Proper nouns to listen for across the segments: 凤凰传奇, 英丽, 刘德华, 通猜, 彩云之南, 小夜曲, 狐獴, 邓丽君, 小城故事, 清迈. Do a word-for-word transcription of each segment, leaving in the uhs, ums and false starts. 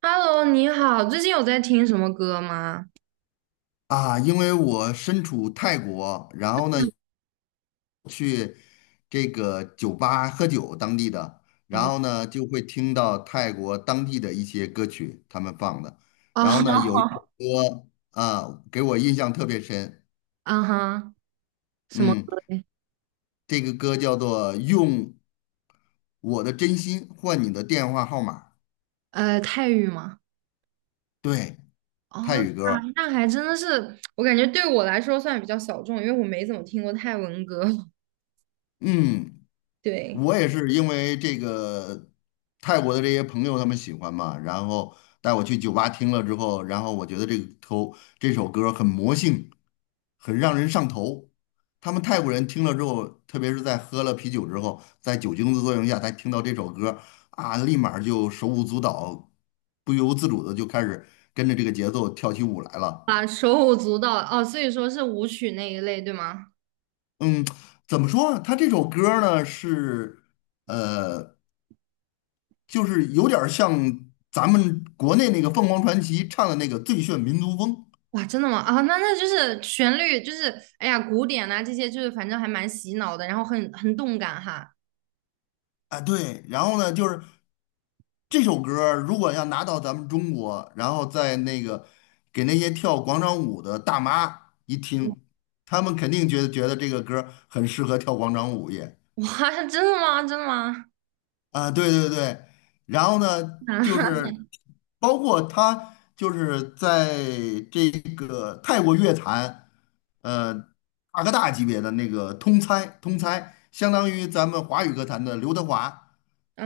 Hello，你好，最近有在听什么歌吗？啊，因为我身处泰国，然后呢，嗯，这个酒吧喝酒当地的，然哦，后呢就会听到泰国当地的一些歌曲他们放的，啊然后呢有一首哈，歌啊给我印象特别深。啊哈，什么嗯，歌嘞？这个歌叫做《用我的真心换你的电话号码》。呃，泰语吗？对，泰哦，语啊，歌。那还真的是，我感觉对我来说算比较小众，因为我没怎么听过泰文歌。嗯，对，我也是因为这个泰国的这些朋友他们喜欢嘛，然后带我去酒吧听了之后，然后我觉得这个头这首歌很魔性，很让人上头。他们泰国人听了之后，特别是在喝了啤酒之后，在酒精的作用下，他听到这首歌啊，立马儿就手舞足蹈，不由自主的就开始跟着这个节奏跳起舞来了。啊，手舞足蹈，哦，所以说是舞曲那一类，对吗？嗯，怎么说啊？他这首歌儿呢是呃。就是有点儿像咱们国内那个凤凰传奇唱的那个《最炫民族风》哇，真的吗？啊，那那就是旋律，就是哎呀，古典呐这些就是反正还蛮洗脑的，然后很很动感哈。啊，对。然后呢，就是这首歌儿如果要拿到咱们中国，然后在那个给那些跳广场舞的大妈一听，他们肯定觉得觉得这个歌儿很适合跳广场舞也。哇，真的吗？真的吗？啊，对对对，然后呢，就 是包括他就是在这个泰国乐坛，呃，大哥大级别的那个通猜，通猜，相当于咱们华语歌坛的刘德华，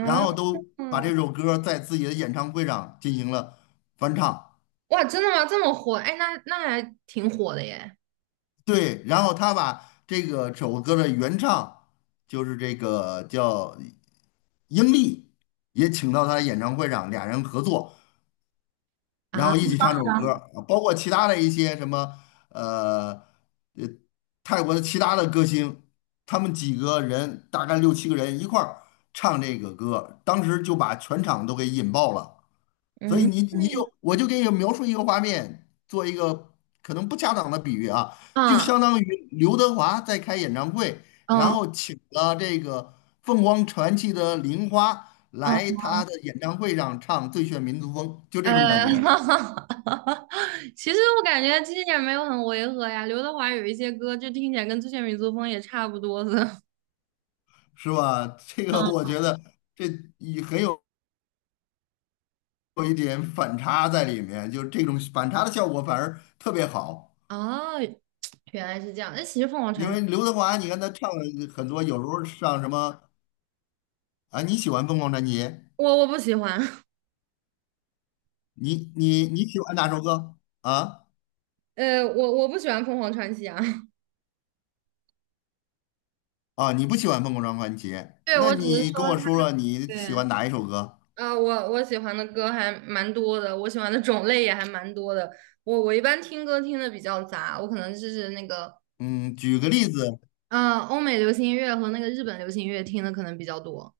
然后都啊，把这首歌在自己的演唱会上进行了翻唱。哇，真的吗？这么火？哎，那那还挺火的耶。对，然后他把这个这首歌的原唱就是这个叫英丽，也请到他的演唱会上，俩人合作。然啊，后一起唱这首歌儿，啊包括其他的一些什么呃呃泰国的其他的歌星，他们几个人大概六七个人一块儿唱这个歌，当时就把全场都给引爆了。所嗯以你你就我就给你描述一个画面，做一个可能不恰当的比喻啊，就嗯相当于刘德华在开演唱会，然嗯后请了这个凤凰传奇的玲花嗯，来他的演唱会上唱《最炫民族风》，就这种呃，感觉。其实我感觉这一点没有很违和呀。刘德华有一些歌，就听起来跟之前民族风也差不多的。是吧？这个我嗯，觉得这也很有有一点反差在里面，就这种反差的效果反而特别好。哦，原来是这样。那其实凤凰因传奇，为刘德华，你看他唱了很多，有时候上什么啊？你喜欢《凤凰传奇》？我我不喜欢，你你你喜欢哪首歌啊？呃，我我不喜欢凤凰传奇啊。啊，你不喜欢《凤凰传奇》？对，那我只是你跟说我他，说说你喜对。欢哪一首歌？啊，我我喜欢的歌还蛮多的，我喜欢的种类也还蛮多的。我我一般听歌听的比较杂，我可能就是那个，嗯，举个例子。啊，欧美流行音乐和那个日本流行音乐听的可能比较多。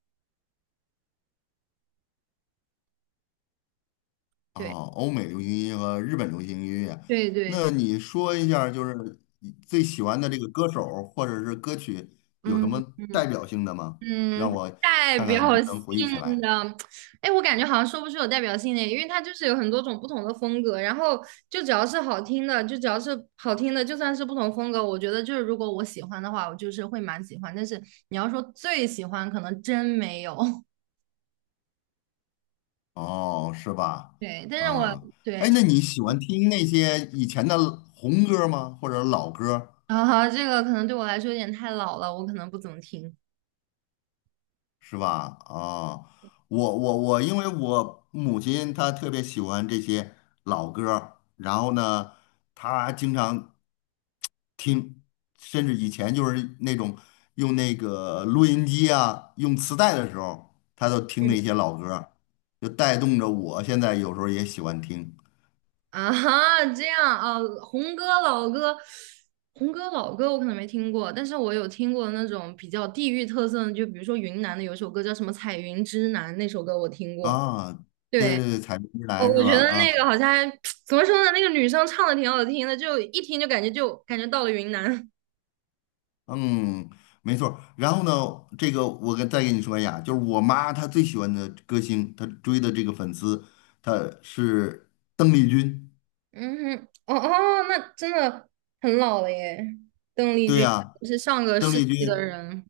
啊，对，欧美流行音乐和日本流行音乐，对对那对，你说一下儿就是你最喜欢的这个歌手儿或者是歌曲有什嗯么代嗯。表性的吗？让嗯，我代看看能表不能回忆起性来。的，哎，我感觉好像说不出有代表性的，因为它就是有很多种不同的风格，然后就只要是好听的，就只要是好听的，就算是不同风格，我觉得就是如果我喜欢的话，我就是会蛮喜欢，但是你要说最喜欢，可能真没有。哦，是吧？对，但是我啊，对，哎，那你喜欢听那些以前的红歌儿吗？或者老歌儿 啊，后这个可能对我来说有点太老了，我可能不怎么听。是吧？啊，我我我，因为我母亲她特别喜欢这些老歌儿，然后呢，她经常听，甚至以前就是那种用那个录音机啊，用磁带的时候，他都听那些老歌儿，就带动着我现在有时候也喜欢听啊哈，这样啊，红歌老歌，红歌老歌我可能没听过，但是我有听过那种比较地域特色的，就比如说云南的有一首歌叫什么《彩云之南》，那首歌我听过。啊。对对，对对，彩云之我南我是觉吧？得啊，那个好像还 怎么说呢，那个女生唱的挺好听的，就一听就感觉就感觉到了云南。嗯，没错儿，然后呢，这个我跟再跟你说一下，就是我妈她最喜欢的歌星，她追的这个粉丝，她是邓丽君。嗯哼，哦哦，那真的很老了耶，邓丽对君呀、是上个邓世丽纪的君，人。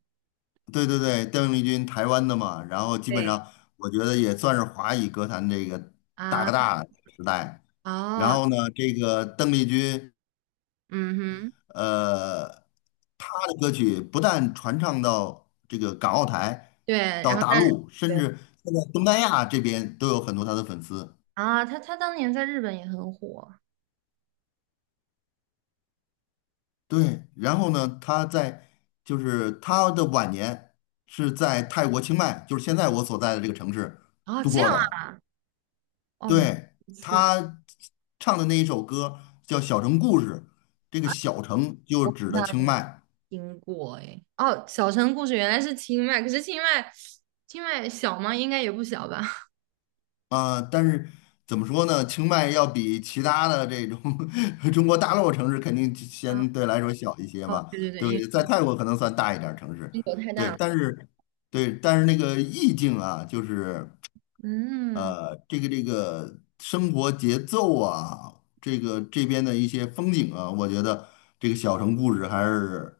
对对对，邓丽君台湾的嘛，然后基本对上我觉得也算是华语歌坛这个大啊，哥大时代。然哦，后呢，这个邓丽君，嗯哼，呃，她的歌曲不但传唱到这个港澳台，对，然到后大但。陆，甚至现在东南亚这边都有很多她的粉丝。啊，他他当年在日本也很火。对，然后呢，她在就是她的晚年是在泰国清迈，就是现在我所在的这个城市啊，度这过样啊，的。哦，原来对，如此他唱的那一首歌叫《小城故事》，这个啊，小城就是指的那清迈。听过哎。哦，小城故事原来是清迈，可是清迈，清迈小吗？应该也不小吧。啊、但是怎么说呢？清迈要比其他的这种 中国大陆城市肯定啊，相对来说小一些哦，吧？对对对，对因为对，在泰国可能算大一点儿城市。英国太对，大了。但是对，但是那个意境啊，就是嗯，呃，这个这个生活节奏啊，这个这边的一些风景啊，我觉得这个《小城故事》还是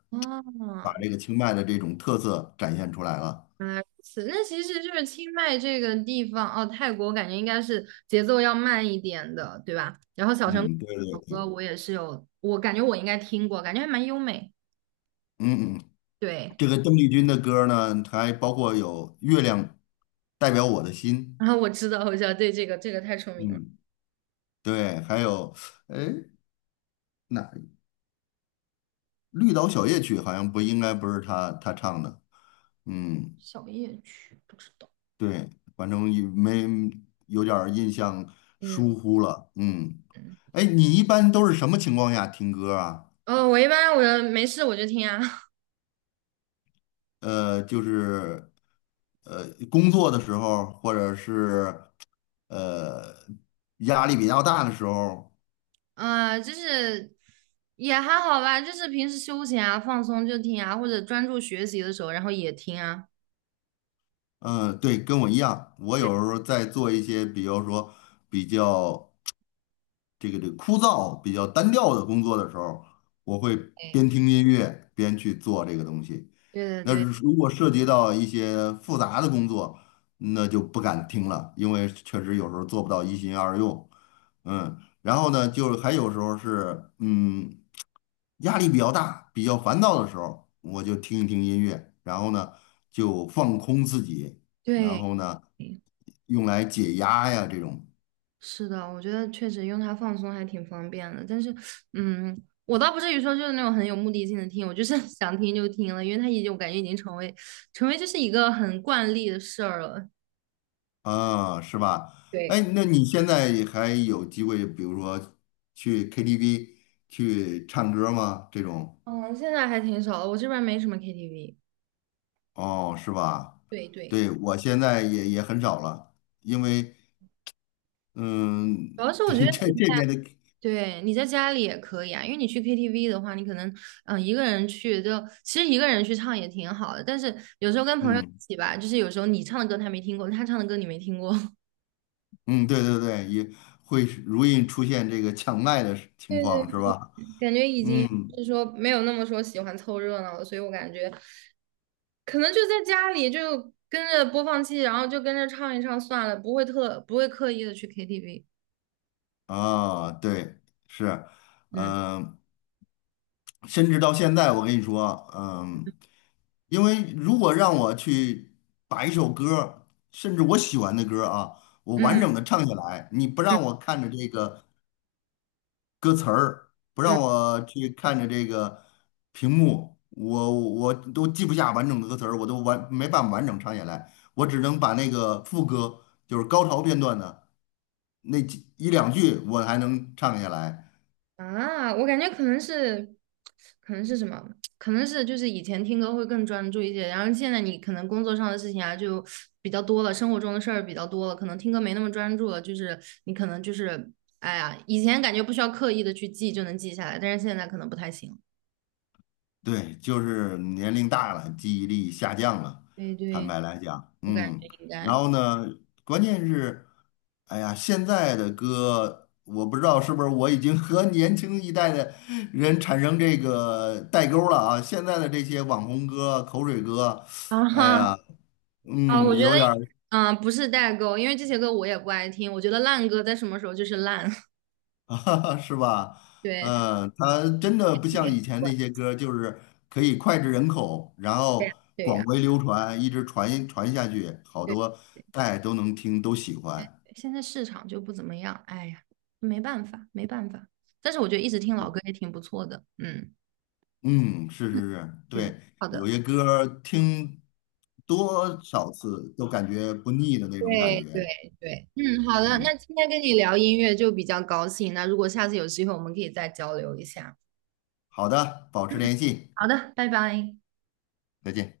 把哦，这个清迈的这种特色展现出来了。原来如此。那其实就是清迈这个地方，哦，泰国我感觉应该是节奏要慢一点的，对吧？然后小城故嗯，对事对这首歌对，我也是有，我感觉我应该听过，感觉还蛮优美。嗯嗯，对。这个邓丽君的歌呢，还包括有《月亮代表我的心》。然后我知道，我知道，对，这个这个太出名了。嗯，对，还有，哎，那《绿岛小夜曲》好像不应该不是她她唱的，嗯，小夜曲不知道。对，反正也没有点儿印象，疏嗯忽了。嗯，嗯，哎，你一般都是什么情况下听歌啊？哦，我一般我没事我就听啊，呃，就是呃，工作的时候，或者是呃压力比较大的时候。啊、就是也还好吧，就是平时休闲啊、放松就听啊，或者专注学习的时候，然后也听啊。嗯，对，跟我一样，我对，有时候在做一些，比如说比较这个这个枯燥、比较单调的工作的时候，我会边听音乐边去做这个东西。对那对对如果涉及到一些复杂的工作，那就不敢听了，因为确实有时候做不到一心二用。嗯，然后呢，就是还有时候是嗯，压力比较大、比较烦躁的时候，我就听一听音乐，然后呢就放空自己，然对，后呢用来解压呀这种。是的，我觉得确实用它放松还挺方便的。但是，嗯，我倒不至于说就是那种很有目的性的听，我就是 想听就听了，因为它已经我感觉已经成为成为就是一个很惯例的事儿了。啊，是吧？哎，对。那你现在还有机会，比如说去 K T V 去唱歌吗？这种嗯，现在还挺少的，我这边没什么 K T V，哦，是吧？对对，对，我现在也也很少了，因为嗯，主要是 我觉对得这你在这边的，对你在家里也可以啊，因为你去 K T V 的话，你可能嗯一个人去就其实一个人去唱也挺好的，但是有时候跟朋友一嗯起吧，就是有时候你唱的歌他没听过，他唱的歌你没听过，嗯，对对对，也会容易出现这个抢麦的情对对，况，是吧？感觉已经就嗯是说没有那么说喜欢凑热闹了，所以我感觉可能就在家里就跟着播放器，然后就跟着唱一唱算了，不会特不会刻意的去 K T V。啊，对，是，嗯嗯、甚至到现在，我跟你说，嗯，因为如果让我去把一首歌儿甚至我喜欢的歌儿啊，我完嗯整的唱下来，你不让嗯我看着这个歌词儿，不嗯。让我去看着这个屏幕，我我都记不下完整的歌词儿，我都完没办法完整唱下来，我只能把那个副歌，就是高潮片段的那几一两句，我还能唱下来。啊，我感觉可能是，可能是什么？可能是就是以前听歌会更专注一些，然后现在你可能工作上的事情啊就比较多了，生活中的事儿比较多了，可能听歌没那么专注了。就是你可能就是，哎呀，以前感觉不需要刻意的去记就能记下来，但是现在可能不太行。对，就是年龄大了，记忆力下降了，对坦对，白来讲。我感嗯，觉应然该 后 呢，关键是，哎呀，现在的歌，我不知道是不是我已经和 年轻一代的人产生这个代沟了啊。现在的这些网红歌、口水歌，啊哎哈呀，啊，嗯，我觉有得点儿嗯，不是代沟，因为这些歌我也不爱听，我觉得烂歌在什么时候就是烂，啊，是吧？对，它嗯，它真的不特像别以前怪，那些歌儿就是可以脍炙人口，然对呀后对广呀。为流传，一直传传下去，好对多代都能听，都喜欢。现在市场就不怎么样，哎呀，没办法，没办法。但是我觉得一直听老歌也挺不错的，嗯嗯，是是是，嗯，对，好有的，些歌儿听多少次都感觉不腻的那种感对对觉。对，嗯，好的，嗯，那今天跟你聊音乐就比较高兴，那如果下次有机会，我们可以再交流一下。好的，保持联系，好的，拜拜。再见。